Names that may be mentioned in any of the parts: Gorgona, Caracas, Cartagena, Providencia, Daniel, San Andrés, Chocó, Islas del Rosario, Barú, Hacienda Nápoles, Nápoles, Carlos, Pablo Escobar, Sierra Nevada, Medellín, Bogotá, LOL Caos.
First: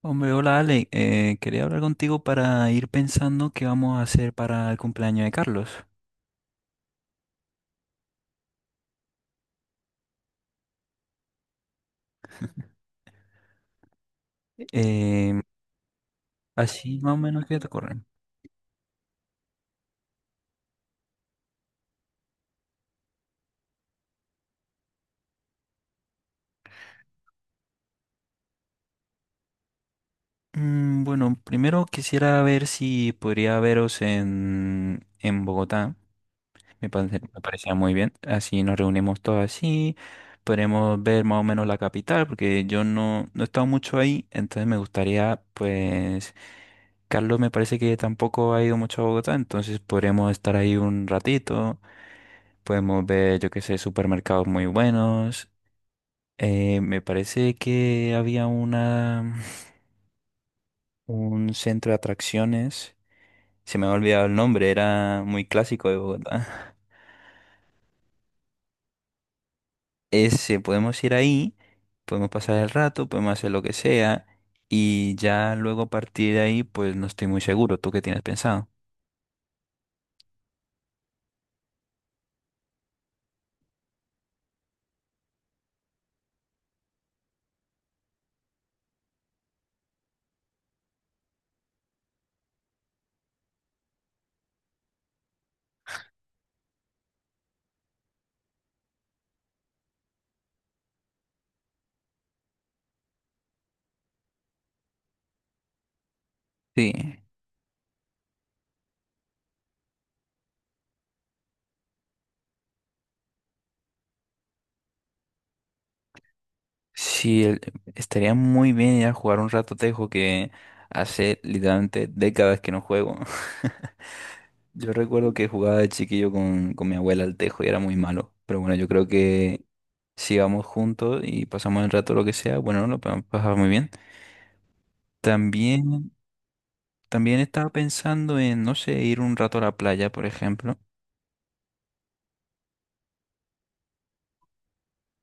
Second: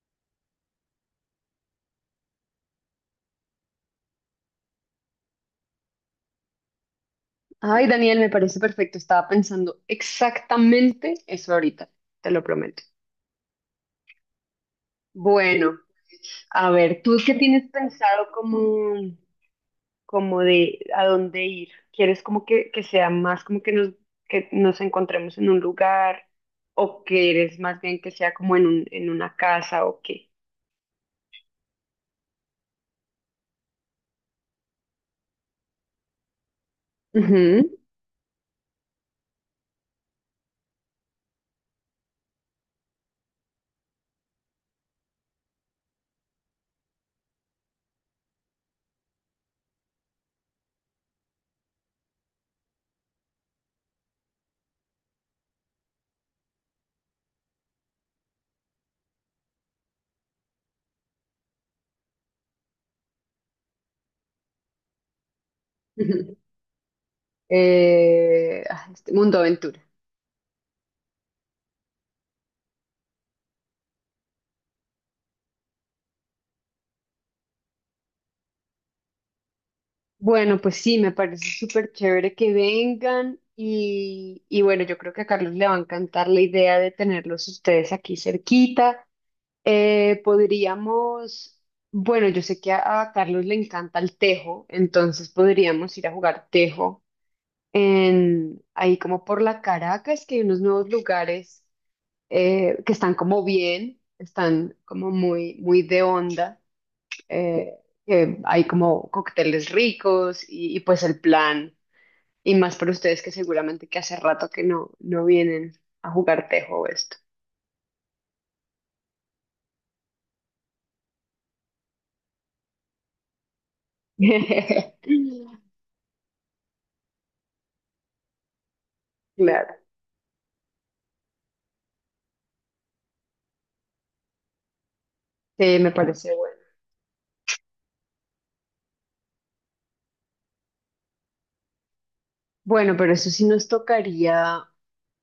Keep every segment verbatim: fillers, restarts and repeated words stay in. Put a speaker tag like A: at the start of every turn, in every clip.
A: Hombre, hola Ale. Eh, quería hablar contigo para ir pensando qué vamos a hacer para el cumpleaños de Carlos.
B: Ay, Daniel, me parece perfecto. Estaba pensando exactamente eso ahorita, te lo prometo.
A: Em,
B: Bueno, a
A: así
B: ver,
A: más o
B: ¿tú qué
A: menos qué te
B: tienes
A: corren.
B: pensado como, como de a dónde ir? ¿Quieres como que, que sea más como que nos, que nos encontremos en un lugar o quieres más bien que sea como en un, en una casa o qué?
A: Bueno, primero quisiera ver si podría veros en, en Bogotá. Me parece- me
B: Ujú,
A: parecía muy bien. Así nos reunimos todos así. Podremos ver más o menos la capital, porque yo no, no he estado mucho ahí, entonces me gustaría, pues, Carlos me parece que tampoco ha ido mucho a Bogotá, entonces podremos estar ahí un ratito. Podemos ver, yo qué sé, supermercados muy buenos. Eh, me parece que había una, un centro de atracciones. Se me ha olvidado el nombre, era muy clásico de
B: ujú.
A: Bogotá.
B: Eh, ah, este mundo aventura.
A: Ese, podemos ir ahí, podemos pasar el rato, podemos hacer lo que sea. Y ya luego a partir de ahí, pues no estoy muy seguro. ¿Tú qué tienes pensado?
B: Bueno, pues sí, me parece súper chévere que vengan y, y bueno, yo creo que a Carlos le va a encantar la idea de tenerlos ustedes aquí cerquita. Eh, podríamos, bueno, yo sé que a, a Carlos le encanta el tejo, entonces podríamos ir a jugar tejo en, ahí como por la Caracas, que hay unos nuevos lugares, eh, que están como bien, están como muy, muy de onda,
A: Sí,
B: eh, que hay como cócteles ricos y, y pues el plan, y más para ustedes que seguramente que hace rato que no, no vienen a jugar tejo o esto.
A: sí, el- Estaría muy bien ir a jugar un rato tejo que hace literalmente décadas que no juego. Yo recuerdo que jugaba de chiquillo con, con mi abuela al tejo y era muy malo. Pero bueno, yo creo que
B: Claro,
A: si vamos juntos y pasamos el rato lo que sea, bueno, lo podemos pasar muy bien.
B: sí, me
A: También,
B: parece bueno.
A: también estaba pensando en, no sé, ir un rato a la playa, por ejemplo.
B: Bueno, pero eso sí nos tocaría,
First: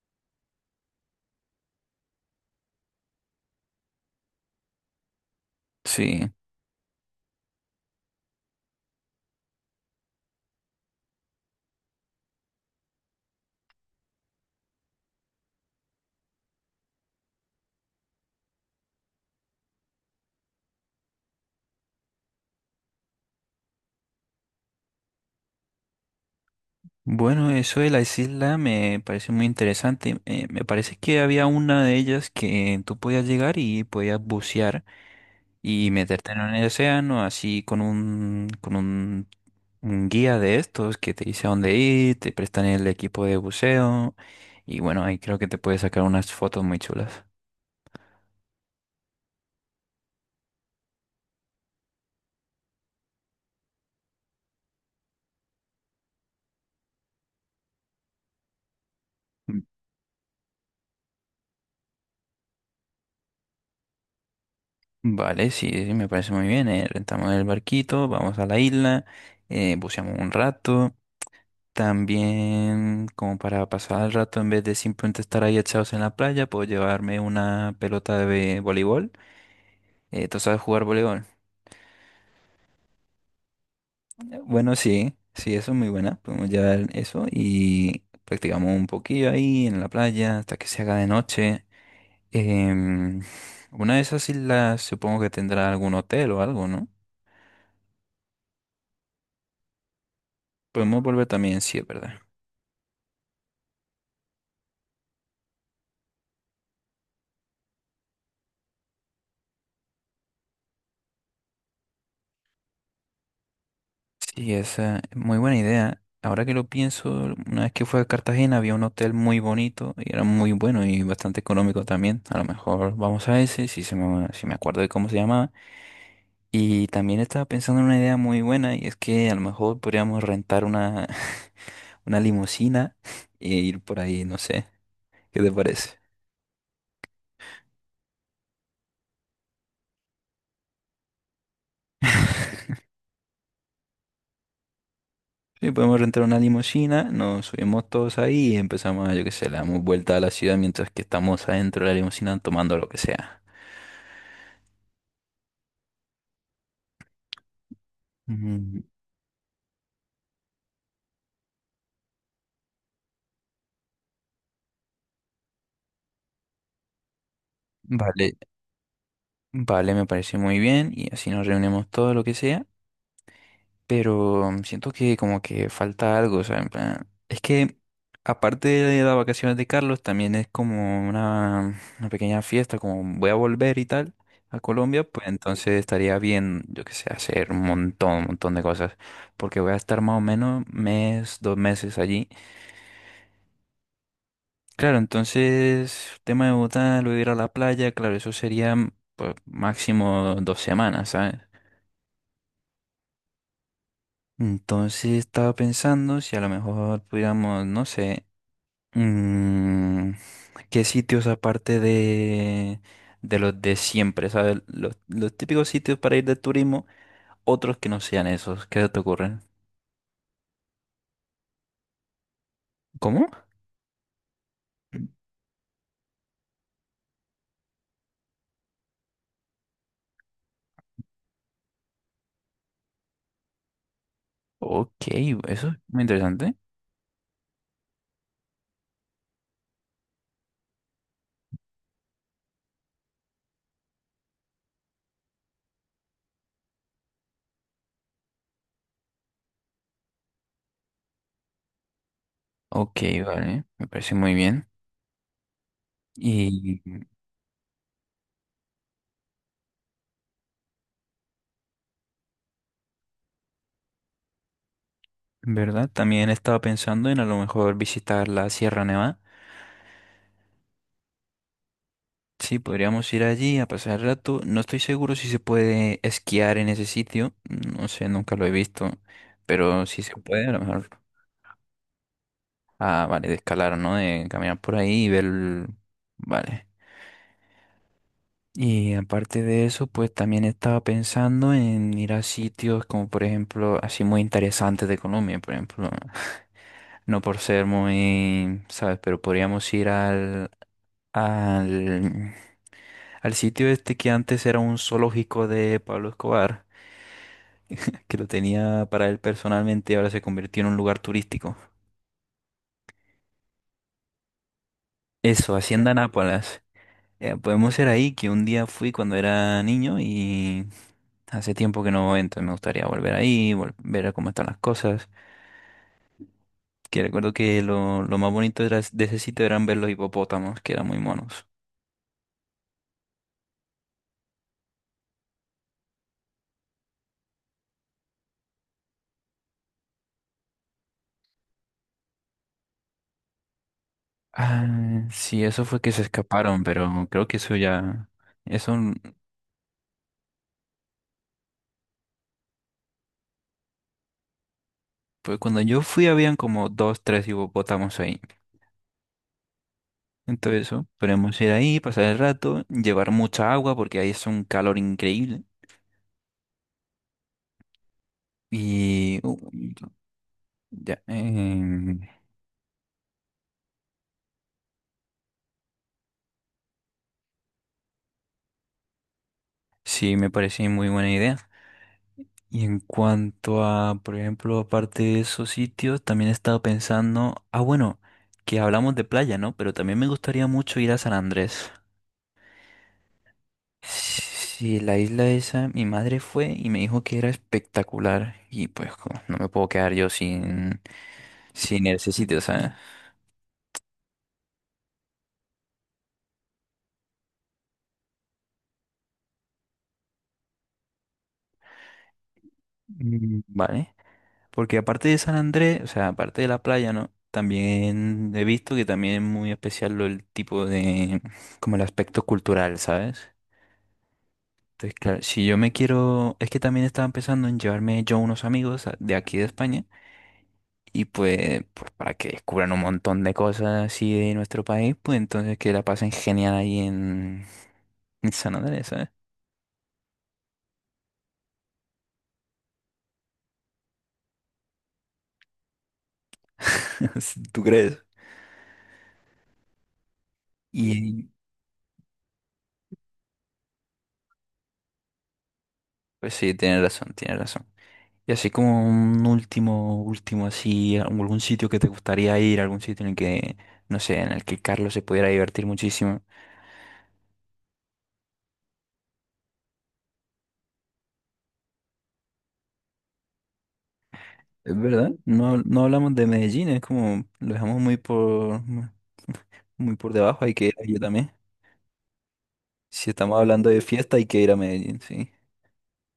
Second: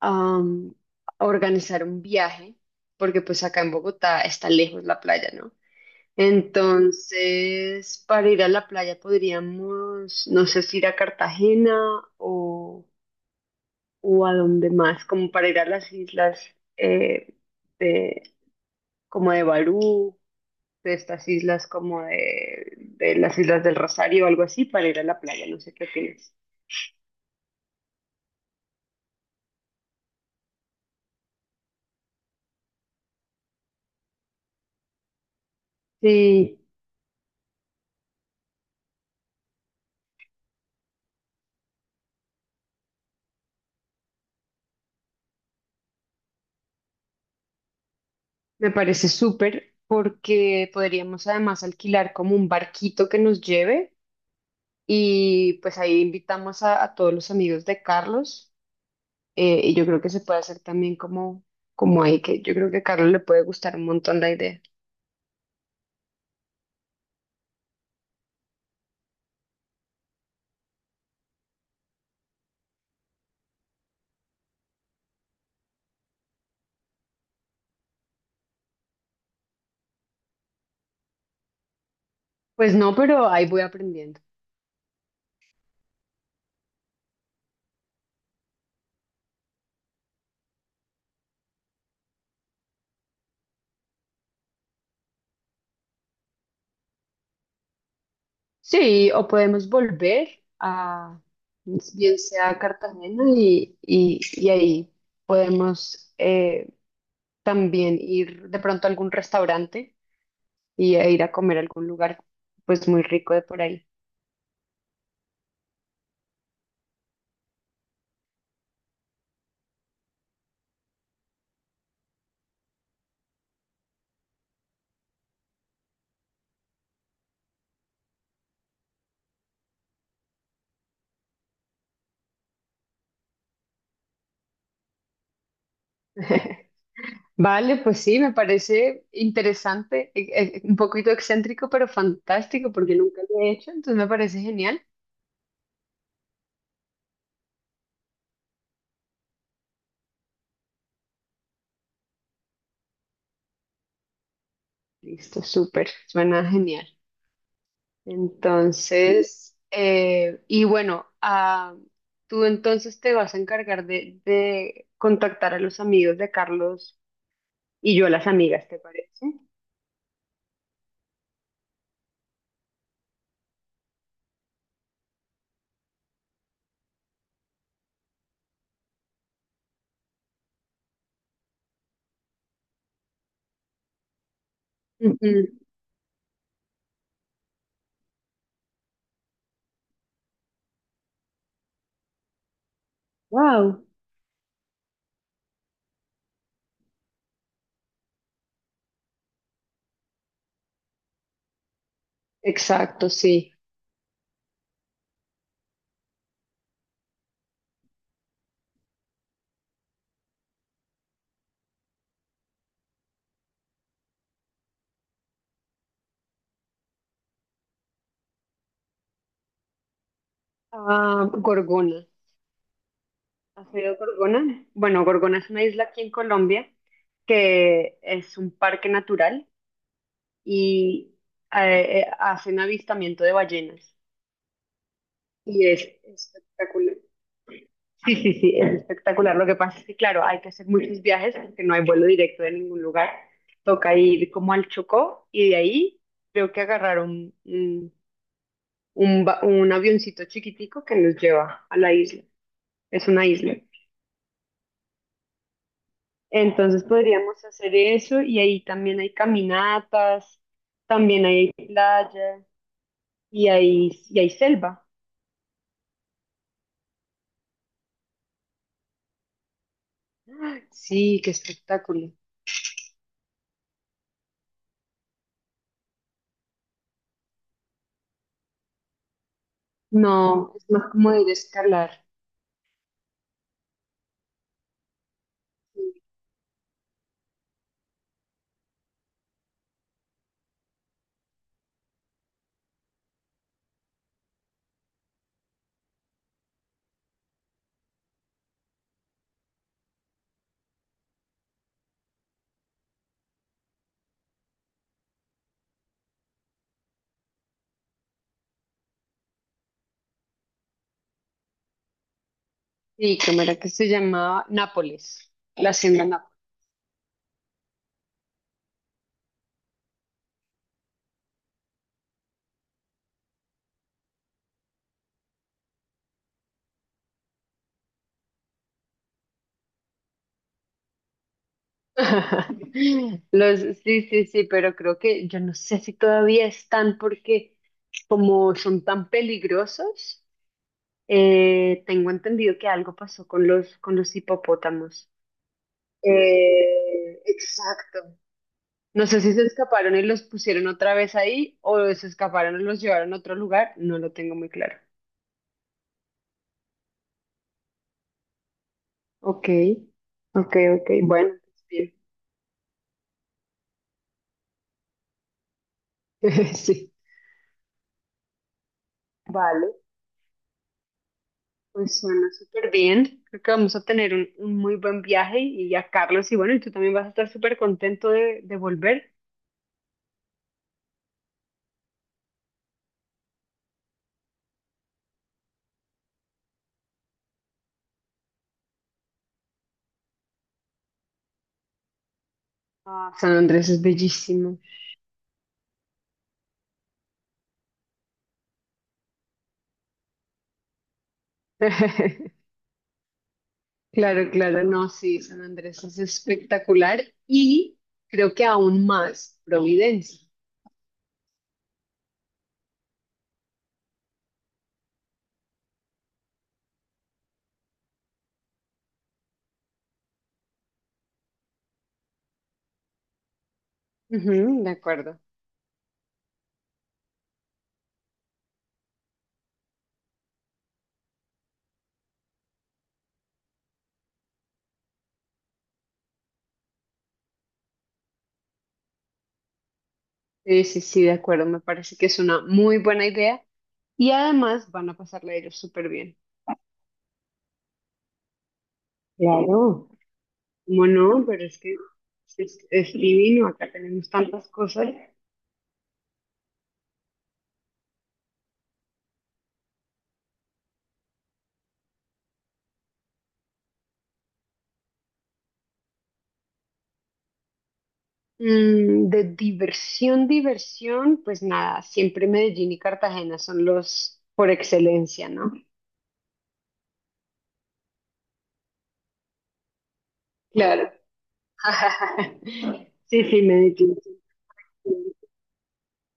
B: am, organizar un viaje, porque pues acá en Bogotá está lejos la playa, ¿no?
A: Sí.
B: Entonces, para ir a la playa podríamos, no sé si ir a Cartagena o... o a dónde más, como para ir a las islas, eh, de, como de Barú, de estas islas como de, de las Islas del Rosario o algo así, para ir a la playa, no sé qué opinas.
A: Bueno, eso de las islas me parece muy interesante. Eh, me parece que había una de ellas que tú podías llegar y podías bucear y meterte en
B: Sí,
A: el océano así con un, con un un guía de estos que te dice a dónde ir, te prestan el equipo de buceo y bueno, ahí creo que te puedes sacar unas fotos muy chulas.
B: me parece súper porque podríamos además alquilar como un barquito que nos lleve y pues ahí invitamos a, a todos los amigos de Carlos,
A: Mm.
B: eh, y yo creo que se puede hacer también como, como ahí, que yo creo que a Carlos le puede gustar un montón la idea.
A: Vale, sí, sí, me parece muy bien. eh, Rentamos el barquito, vamos a la isla, eh, buceamos un rato. También, como para pasar el rato, en vez de simplemente estar ahí echados en la playa, puedo llevarme una pelota de voleibol. Eh, ¿tú sabes jugar voleibol?
B: Pues no, pero ahí voy aprendiendo.
A: Bueno, sí, sí, eso es muy buena. Podemos llevar eso y practicamos un poquillo ahí en la playa hasta que se haga de noche. Em, una de esas islas supongo que tendrá algún hotel o algo, ¿no?
B: Sí, o podemos volver
A: Podemos
B: a,
A: volver también, sí, es
B: bien
A: verdad.
B: sea a Cartagena y, y- y ahí podemos, eh, también ir de pronto a algún restaurante y a ir a comer a algún lugar pues muy rico de por ahí.
A: Sí, esa es muy buena idea. Ahora que lo pienso, una vez que fue a Cartagena había un hotel muy bonito y era muy bueno y bastante económico también. A lo mejor vamos a ese, si, se me, si me acuerdo de cómo se llamaba. Y también estaba pensando en una idea muy buena y es que a lo mejor podríamos rentar una, una limusina e ir por ahí, no sé, ¿qué te parece?
B: Vale, pues sí, me parece interesante, e- e- un poquito excéntrico, pero fantástico porque nunca lo he hecho, entonces me parece genial.
A: Sí, podemos rentar una limusina, nos subimos todos ahí y empezamos, a, yo qué sé, le damos vuelta a la ciudad mientras que estamos adentro de la limusina tomando lo que sea.
B: Listo, súper, suena genial.
A: Mm.
B: Entonces, eh, y bueno, ah, tú entonces te vas a encargar de, de contactar a los amigos de Carlos y yo a las
A: Vale,
B: amigas, ¿te parece?
A: vale, me parece muy bien y así nos reunimos todo lo que sea. Pero siento que como que falta algo, o sea, en plan, es que aparte de las vacaciones de Carlos, también es como una, una pequeña fiesta, como voy a volver y tal a Colombia, pues
B: Ujú.
A: entonces estaría bien, yo qué sé, hacer un montón, un montón de cosas, porque voy a estar más o menos mes, dos meses allí.
B: Wow,
A: Claro, entonces, tema de Bogotá, luego ir a la playa, claro, eso sería pues máximo dos semanas, ¿sabes?
B: exacto, sí.
A: Entonces estaba pensando si a lo mejor pudiéramos, no sé, Mm, ¿qué sitios aparte de, de los de siempre, ¿sabes? Los, los típicos sitios para ir de turismo, otros que no sean esos, ¿qué se te ocurren?
B: Ah, Gorgona.
A: ¿Cómo?
B: ¿Has oído Gorgona? Bueno, Gorgona es una isla aquí en Colombia que es un parque natural y, eh, eh, hacen avistamiento de ballenas
A: Ok,
B: y
A: eso es
B: es
A: muy interesante.
B: espectacular. Sí, sí, sí, es espectacular. Lo que pasa es que, claro, hay que hacer muchos viajes porque no hay vuelo directo de ningún lugar. Toca ir como al Chocó y de ahí creo que agarrar un, un, un ba- un avioncito chiquitico que nos lleva a la isla.
A: Ok,
B: Es una isla.
A: vale, me parece muy bien. Y,
B: Entonces podríamos hacer eso y ahí también hay caminatas, también hay playa y hay, y hay selva.
A: ¿verdad? También estaba pensando en a lo mejor visitar la Sierra Nevada.
B: Sí, qué espectáculo.
A: Sí, podríamos ir allí a pasar el rato. No estoy seguro si se puede esquiar en ese sitio. No sé, nunca lo he visto. Pero si se puede, a
B: No,
A: lo
B: es más
A: mejor.
B: como ir a escalar.
A: Ah, vale, de escalar, ¿no? De caminar por ahí y ver... el- Vale. Y aparte de eso, pues también estaba pensando en ir a sitios como, por ejemplo, así muy interesantes de Colombia, por ejemplo. No por ser muy, ¿sabes? Pero podríamos ir al, al, al sitio este que antes era un zoológico de Pablo Escobar, que lo tenía para él personalmente y ahora se convirtió en un lugar turístico.
B: Sí, ¿cómo era que se llamaba? Nápoles,
A: Eso,
B: la
A: Hacienda
B: hacienda Nápoles.
A: Nápoles. Eh, podemos ser ahí, que un día fui cuando era niño y hace tiempo que no voy, entonces me gustaría volver ahí, vol- ver cómo están las cosas. Que recuerdo que lo, lo más bonito era- de ese sitio eran ver los hipopótamos, que eran muy monos.
B: Los, sí, sí, sí, pero creo que yo no sé si todavía están porque como son tan peligrosos, eh, tengo entendido que algo pasó con los, con los
A: Ah,
B: hipopótamos.
A: sí, eso fue que se escaparon, pero
B: Eh,
A: creo que eso ya...
B: exacto.
A: Eso, n-
B: No sé si se escaparon y los pusieron otra vez ahí o se escaparon y los llevaron a otro lugar, no lo tengo muy claro.
A: pues cuando yo fui habían como dos, tres hipopótamos ahí.
B: Ok, ok,
A: Entonces eso,
B: ok, bueno,
A: podemos ir
B: pues
A: ahí,
B: bien.
A: pasar el rato, llevar mucha agua porque ahí es un calor increíble.
B: Sí.
A: Y... uh,
B: Vale.
A: ya, em,
B: Pues suena súper bien. Creo que vamos a tener un, un muy buen viaje y a Carlos, y bueno, y tú también vas a estar súper contento de, de volver.
A: Sí, me parece muy buena idea. Y en cuanto a, por ejemplo, aparte de esos sitios, también he estado pensando, ah, bueno, que hablamos de playa, ¿no? Pero también me gustaría mucho ir a San Andrés.
B: Ah, San Andrés es bellísimo.
A: Sí, la isla esa, mi madre fue y me dijo que era espectacular y pues co- no me puedo quedar yo sin, sin ese sitio, ¿sabes?
B: Claro, claro, no, sí, San Andrés es espectacular y creo que aún más Providencia.
A: Mm. Vale. Porque aparte de San Andrés, o sea, aparte de la playa, ¿no? También he visto que también es muy especial lo- el tipo de, como el aspecto cultural, ¿sabes?
B: Ujú, de
A: Entonces,
B: acuerdo.
A: claro, si yo me quiero, es que también estaba pensando en llevarme yo unos amigos a- de aquí de España y pues, pues para que descubran un montón de cosas así de nuestro país, pues entonces que la pasen genial ahí en, en San Andrés, ¿sabes?
B: Sí, sí, sí, de acuerdo. Me parece que es una muy buena idea y además van a pasarla ellos súper bien.
A: ¿Tú crees?
B: Claro. ¿Cómo no?
A: Y
B: Pero es que es, es divino. Acá tenemos tantas cosas.
A: pues sí, tienes razón, tienes razón. Y así como un último, último, así, algún sitio que te gustaría ir, algún sitio en el que, no sé, en el que Carlos se pudiera divertir muchísimo.
B: Mm, de diversión, diversión, pues nada, siempre Medellín y Cartagena son los por
A: Es verdad,
B: excelencia, ¿no?
A: no, habl- no hablamos de Medellín, es como, lo dejamos muy por, muy por debajo, hay que ir
B: Claro.
A: allí también. Si
B: Sí,
A: estamos
B: sí,
A: hablando de
B: Medellín.
A: fiesta,
B: Sí,
A: hay que ir a Medellín,
B: sí,
A: sí.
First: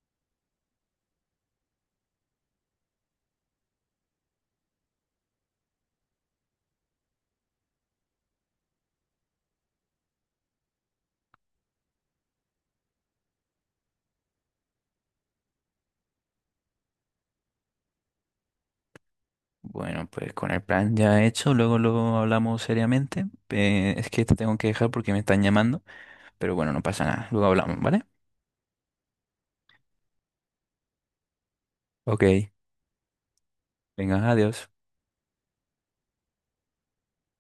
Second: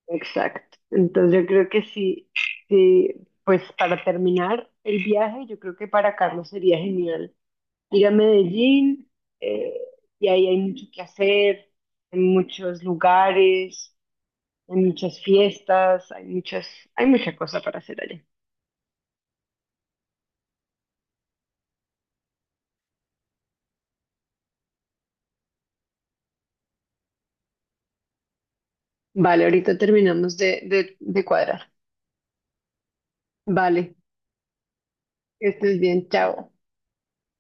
B: exacto. Entonces yo creo que sí, sí, pues para terminar el viaje, yo creo que para Carlos sería genial ir a Medellín, eh, y ahí hay mucho que hacer, en muchos lugares, hay muchas fiestas, hay muchas, hay mucha cosa para hacer allá.
A: Bueno, pues con el plan ya hecho, luego lo hablamos seriamente. Eh, es que te tengo que dejar porque me están llamando, pero bueno, no pasa nada, luego hablamos, ¿vale?
B: Vale, ahorita terminamos de, de, de cuadrar.
A: Ok,
B: Vale,
A: venga, adiós.
B: que estés bien, chao.